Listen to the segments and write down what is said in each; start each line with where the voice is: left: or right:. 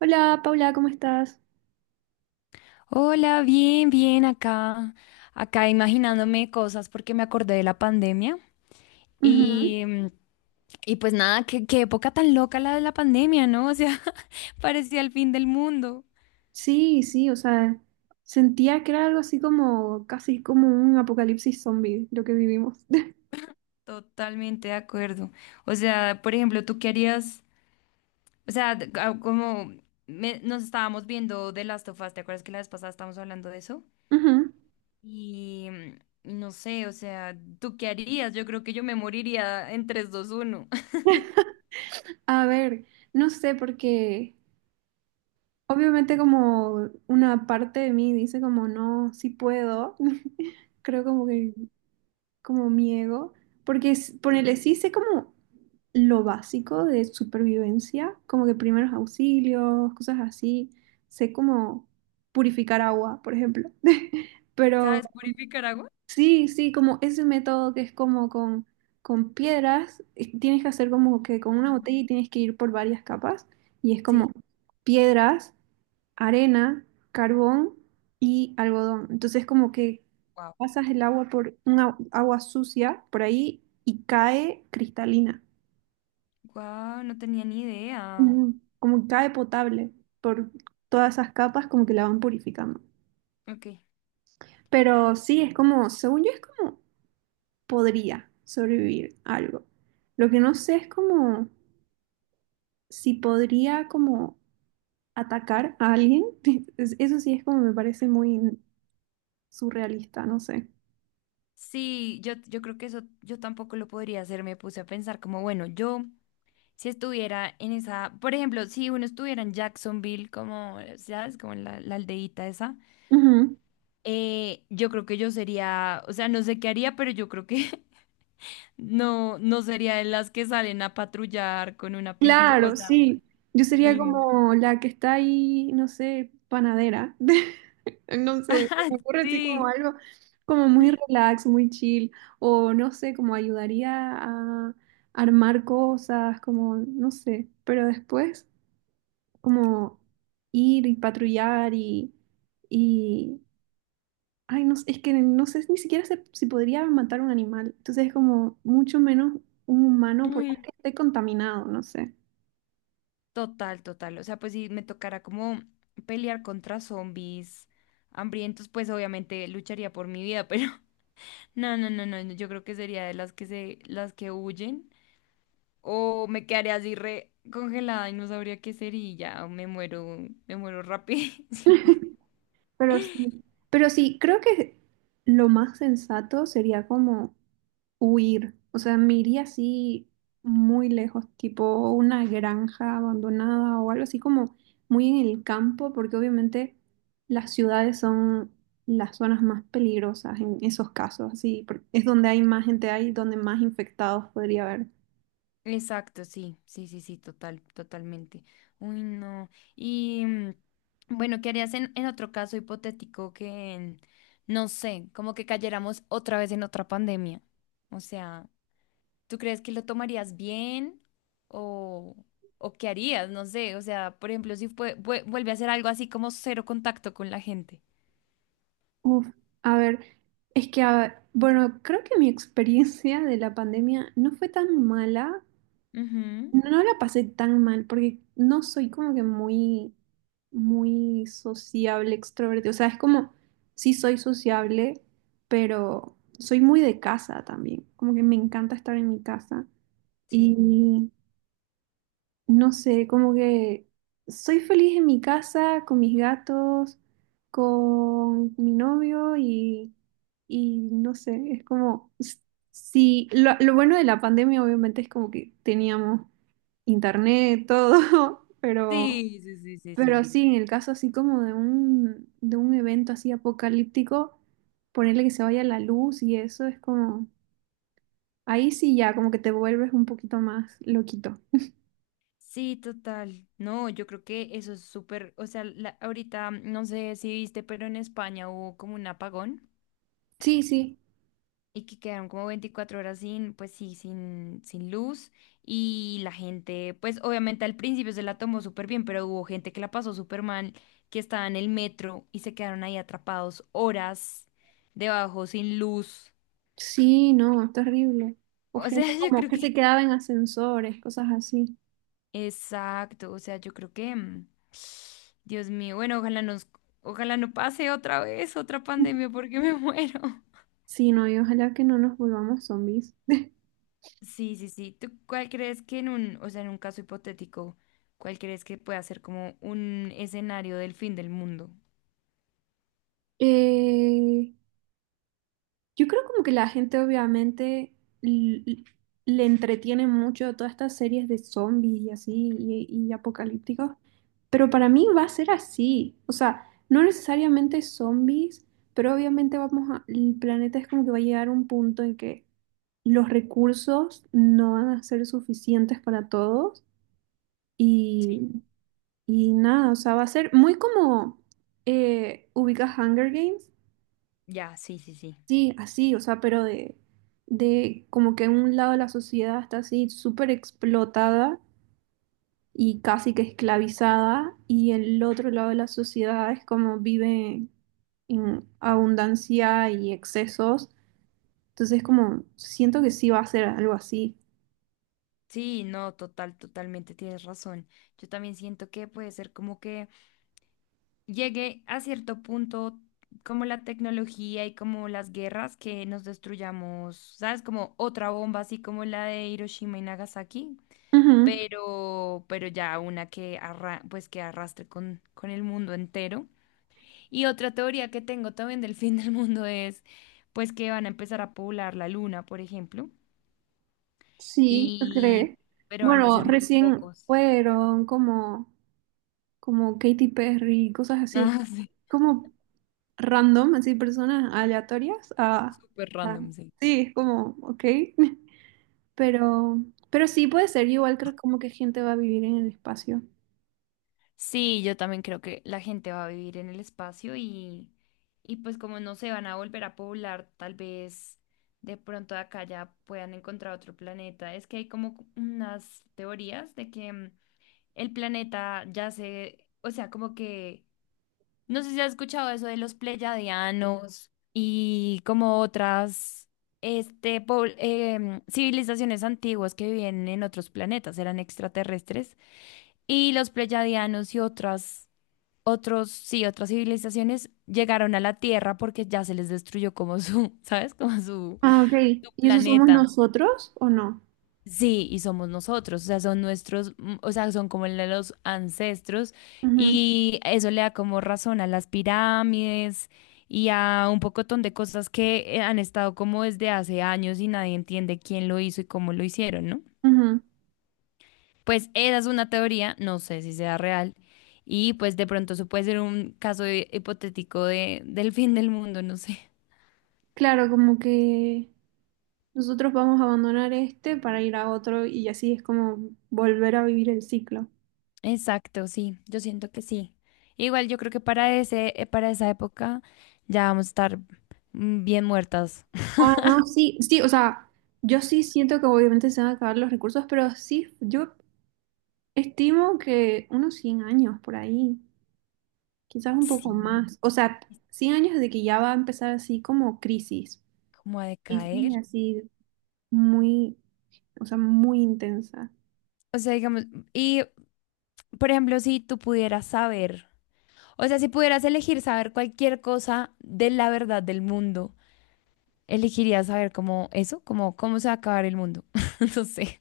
right: Hola, Paula, ¿cómo estás?
left: Hola, bien, bien, acá, acá imaginándome cosas porque me acordé de la pandemia
right: Ujú.
left: y, y pues nada, qué época tan loca la de la pandemia, ¿no? O sea, parecía el fin del mundo.
right: Sí, sí, o sea, sentía que era algo así como, casi como un apocalipsis zombie lo que vivimos.
left: Totalmente de acuerdo. O sea, por ejemplo, ¿tú qué harías? O sea, como nos estábamos viendo de Last of Us, ¿te acuerdas que la vez pasada estábamos hablando de eso?
right: Ujú.
left: Y y no sé, o sea, ¿tú qué harías? Yo creo que yo me moriría en tres, dos, uno.
right: A ver, no sé, porque obviamente como una parte de mí dice como, no, sí puedo. Creo como que como mi ego, porque ponele, sí sé como lo básico de supervivencia, como que primeros auxilios, cosas así, sé como purificar agua, por ejemplo. Pero
left: ¿Sabes purificar agua?
right: sí, sí, como ese método que es como con piedras, tienes que hacer como que con una botella y tienes que ir por varias capas, y es como
left: Sí.
right: piedras, arena, carbón y algodón. Entonces como que
left: Wow.
right: pasas el agua por una agua sucia por ahí y cae cristalina.
left: Wow, no tenía ni idea.
right: Ujú. Como que cae potable por todas esas capas como que la van purificando.
left: Ok.
right: Pero sí, es como, según yo es como podría sobrevivir algo. Lo que no sé es como si podría como atacar a alguien. Eso sí es como me parece muy surrealista, no sé.
left: Sí, yo creo que eso yo tampoco lo podría hacer. Me puse a pensar como, bueno, yo si estuviera en esa, por ejemplo, si uno estuviera en Jacksonville, como, ¿sabes? Como en la aldeíta esa,
right: Ujú.
left: yo creo que yo sería, o sea, no sé qué haría, pero yo creo que no sería de las que salen a patrullar con una pistola, o
right: Claro,
left: sea,
right: sí. Yo sería
left: sin...
right: como la que está ahí, no sé, panadera. No sé, se me ocurre así como
left: Sí.
right: algo como muy relax, muy chill. O no sé, como ayudaría a armar cosas, como, no sé. Pero después, como ir y patrullar y... Ay, no sé, es que no sé ni siquiera si podría matar un animal. Entonces es como mucho menos un humano, por más que
left: Uy.
right: esté contaminado, no sé.
left: Total, total. O sea, pues si me tocara como pelear contra zombies hambrientos, pues obviamente lucharía por mi vida, pero no, no, no, no. no, yo creo que sería de las que se, las que huyen. O me quedaría así re congelada y no sabría qué ser y ya me muero rápido.
right: Pero sí, pero sí, creo que lo más sensato sería como huir. O sea, me iría así muy lejos, tipo una granja abandonada o algo así como muy en el campo, porque obviamente las ciudades son las zonas más peligrosas en esos casos, así, es donde hay más gente, hay donde más infectados podría haber.
left: Exacto, sí, sí, sí, sí, total, totalmente. Uy, no. Y bueno, ¿qué harías en otro caso hipotético que, no sé, como que cayéramos otra vez en otra pandemia? O sea, ¿tú crees que lo tomarías bien o, o qué harías? No sé, o sea, por ejemplo, si vuelve a hacer algo así como cero contacto con la gente.
right: Uf, a ver, es que, bueno, creo que mi experiencia de la pandemia no fue tan mala.
left: Ujú.
right: No la pasé tan mal porque no soy como que muy, muy sociable, extrovertido. O sea, es como, sí soy sociable, pero soy muy de casa también. Como que me encanta estar en mi casa.
left: Sí.
right: Y no sé, como que soy feliz en mi casa, con mis gatos, con mi novio y no sé, es como, sí, lo bueno de la pandemia obviamente es como que teníamos internet, todo, pero,
left: Sí, sí, sí, sí,
right: pero
left: sí.
right: ujú, sí, en el caso así como de un evento así apocalíptico, ponerle que se vaya la luz y eso es como, ahí sí ya, como que te vuelves un poquito más loquito.
left: Sí, total. No, yo creo que eso es súper, o sea, la- ahorita no sé si viste, pero en España hubo como un apagón
right: Sí, sí,
left: y que quedaron como 24 horas sin, pues sí, sin, sin luz y la gente, pues obviamente al principio se la tomó súper bien, pero hubo gente que la pasó súper mal, que estaba en el metro y se quedaron ahí atrapados horas debajo sin luz.
right: sí, no, es terrible. O
left: O sea,
right: gente
left: yo
right: como
left: creo
right: que
left: que...
right: se quedaba en ascensores, cosas así.
left: Exacto, o sea, yo creo que... Dios mío, bueno, ojalá nos, ojalá no pase otra vez otra pandemia porque me muero.
right: Sí, no, y ojalá que no nos volvamos zombies.
left: Sí, sí, sí. ¿Tú cuál crees que en un, o sea, en un caso hipotético, cuál crees que pueda ser como un escenario del fin del mundo?
right: Eh, Yo creo como que la gente obviamente l- l- le entretiene mucho todas estas series de zombies y así y apocalípticos, pero para mí va a ser así, o sea, no necesariamente zombies, pero obviamente vamos a, el planeta es como que va a llegar a un punto en que los recursos no van a ser suficientes para todos
left: Sí.
right: y, y nada, o sea, va a ser muy como, ubicas Hunger Games.
left: Ya, sí, sí, sí.
right: Sí, así, o sea, pero de como que un lado de la sociedad está así súper explotada y casi que esclavizada, y el otro lado de la sociedad es como vive en abundancia y excesos. Entonces, como siento que sí va a ser algo así.
left: Sí, no, total, totalmente tienes razón. Yo también siento que puede ser como que llegue a cierto punto como la tecnología y como las guerras que nos destruyamos, ¿sabes? Como otra bomba así como la de Hiroshima y Nagasaki,
right: Ujú,
left: pero ya una que, arra- pues que arrastre con el mundo entero. Y otra teoría que tengo también del fin del mundo es, pues que van a empezar a poblar la luna, por ejemplo,
right: sí, yo creo.
left: y, pero van a
right: Bueno,
left: ser muy
right: recién
left: pocos.
right: fueron como, como Katy Perry, cosas así.
left: Ah, sí,
right: Como random, así personas aleatorias.
left: súper
right: A-
left: random, sí.
right: sí, es como, ok. Pero, pero sí puede ser, yo igual creo como que gente va a vivir en el espacio.
left: Sí, yo también creo que la gente va a vivir en el espacio y pues como no se van a volver a poblar, tal vez de pronto de acá ya puedan encontrar otro planeta. Es que hay como unas teorías de que el planeta ya se, o sea, como que, no sé si has escuchado eso de los pleyadianos y como otras, este, civilizaciones antiguas que vivían en otros planetas, eran extraterrestres, y los pleyadianos y otras, otros, sí, otras civilizaciones llegaron a la Tierra porque ya se les destruyó como su, ¿sabes? Como su,
right: Ah, ok.
left: su
right: ¿Y eso somos
left: planeta.
right: nosotros o no?
left: Sí, y somos nosotros, o sea, son nuestros, o sea, son como la- los ancestros
right: Ujú,
left: y eso le da como razón a las pirámides y a un pocotón de cosas que han estado como desde hace años y nadie entiende quién lo hizo y cómo lo hicieron, ¿no?
right: ujú.
left: Pues esa es una teoría, no sé si sea real y pues de pronto eso puede ser un caso hipotético de, del fin del mundo, no sé.
right: Claro, como que nosotros vamos a abandonar este para ir a otro y así es como volver a vivir el ciclo.
left: Exacto, sí, yo siento que sí. Igual yo creo que para ese, para esa época ya vamos a estar bien muertas.
right: Ah, no, sí, sí, o sea, yo sí siento que obviamente se van a acabar los recursos, pero sí, yo estimo que unos 100 años por ahí. Quizás un poco
left: Sí,
right: más. O sea, 100 años de que ya va a empezar así como crisis.
left: como a
right: Crisis
left: decaer.
right: así muy, o sea, muy intensa.
left: O sea, digamos, y por ejemplo, si tú pudieras saber, o sea, si pudieras elegir saber cualquier cosa de la verdad del mundo, elegirías saber como eso, como cómo se va a acabar el mundo. No sé.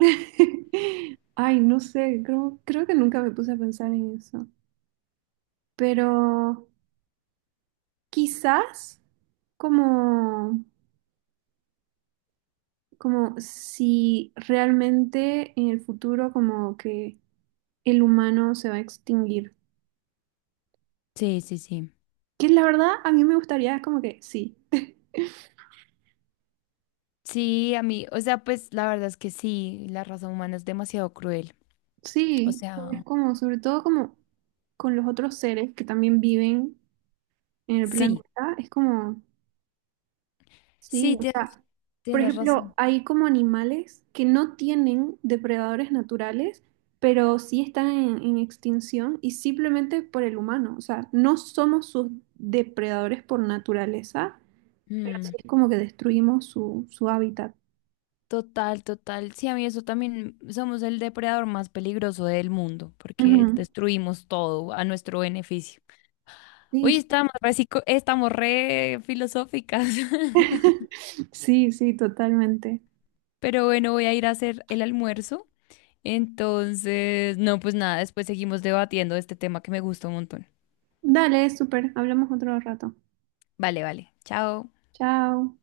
right: Ay, no sé, creo, creo que nunca me puse a pensar en eso. Pero quizás como, como si realmente en el futuro como que el humano se va a extinguir.
left: Sí, sí, sí.
right: Que la verdad a mí me gustaría como que sí.
left: Sí, a mí, o sea, pues la verdad es que sí, la raza humana es demasiado cruel. O
right: Sí,
left: sea,
right: es como, sobre todo como con los otros seres que también viven en el
left: sí.
right: planeta, es como, sí,
left: Sí,
right: o
left: tienes,
right: sea, por
left: tienes
right: ejemplo,
left: razón.
right: hay como animales que no tienen depredadores naturales, pero sí están en extinción y simplemente por el humano, o sea, no somos sus depredadores por naturaleza, pero sí
left: Mm,
right: es como que destruimos su, su hábitat.
left: total, total. Sí, a mí eso también somos el depredador más peligroso del mundo porque
right: Ujú.
left: destruimos todo a nuestro beneficio.
right: Sí,
left: Hoy
right: sí,
left: estamos re, estamos re filosóficas.
right: sí, sí, totalmente.
left: Pero bueno, voy a ir a hacer el almuerzo. Entonces, no, pues nada, después seguimos debatiendo este tema que me gusta un montón.
right: Dale, súper, hablamos otro rato.
left: Vale, vale. Chao.
right: Chao.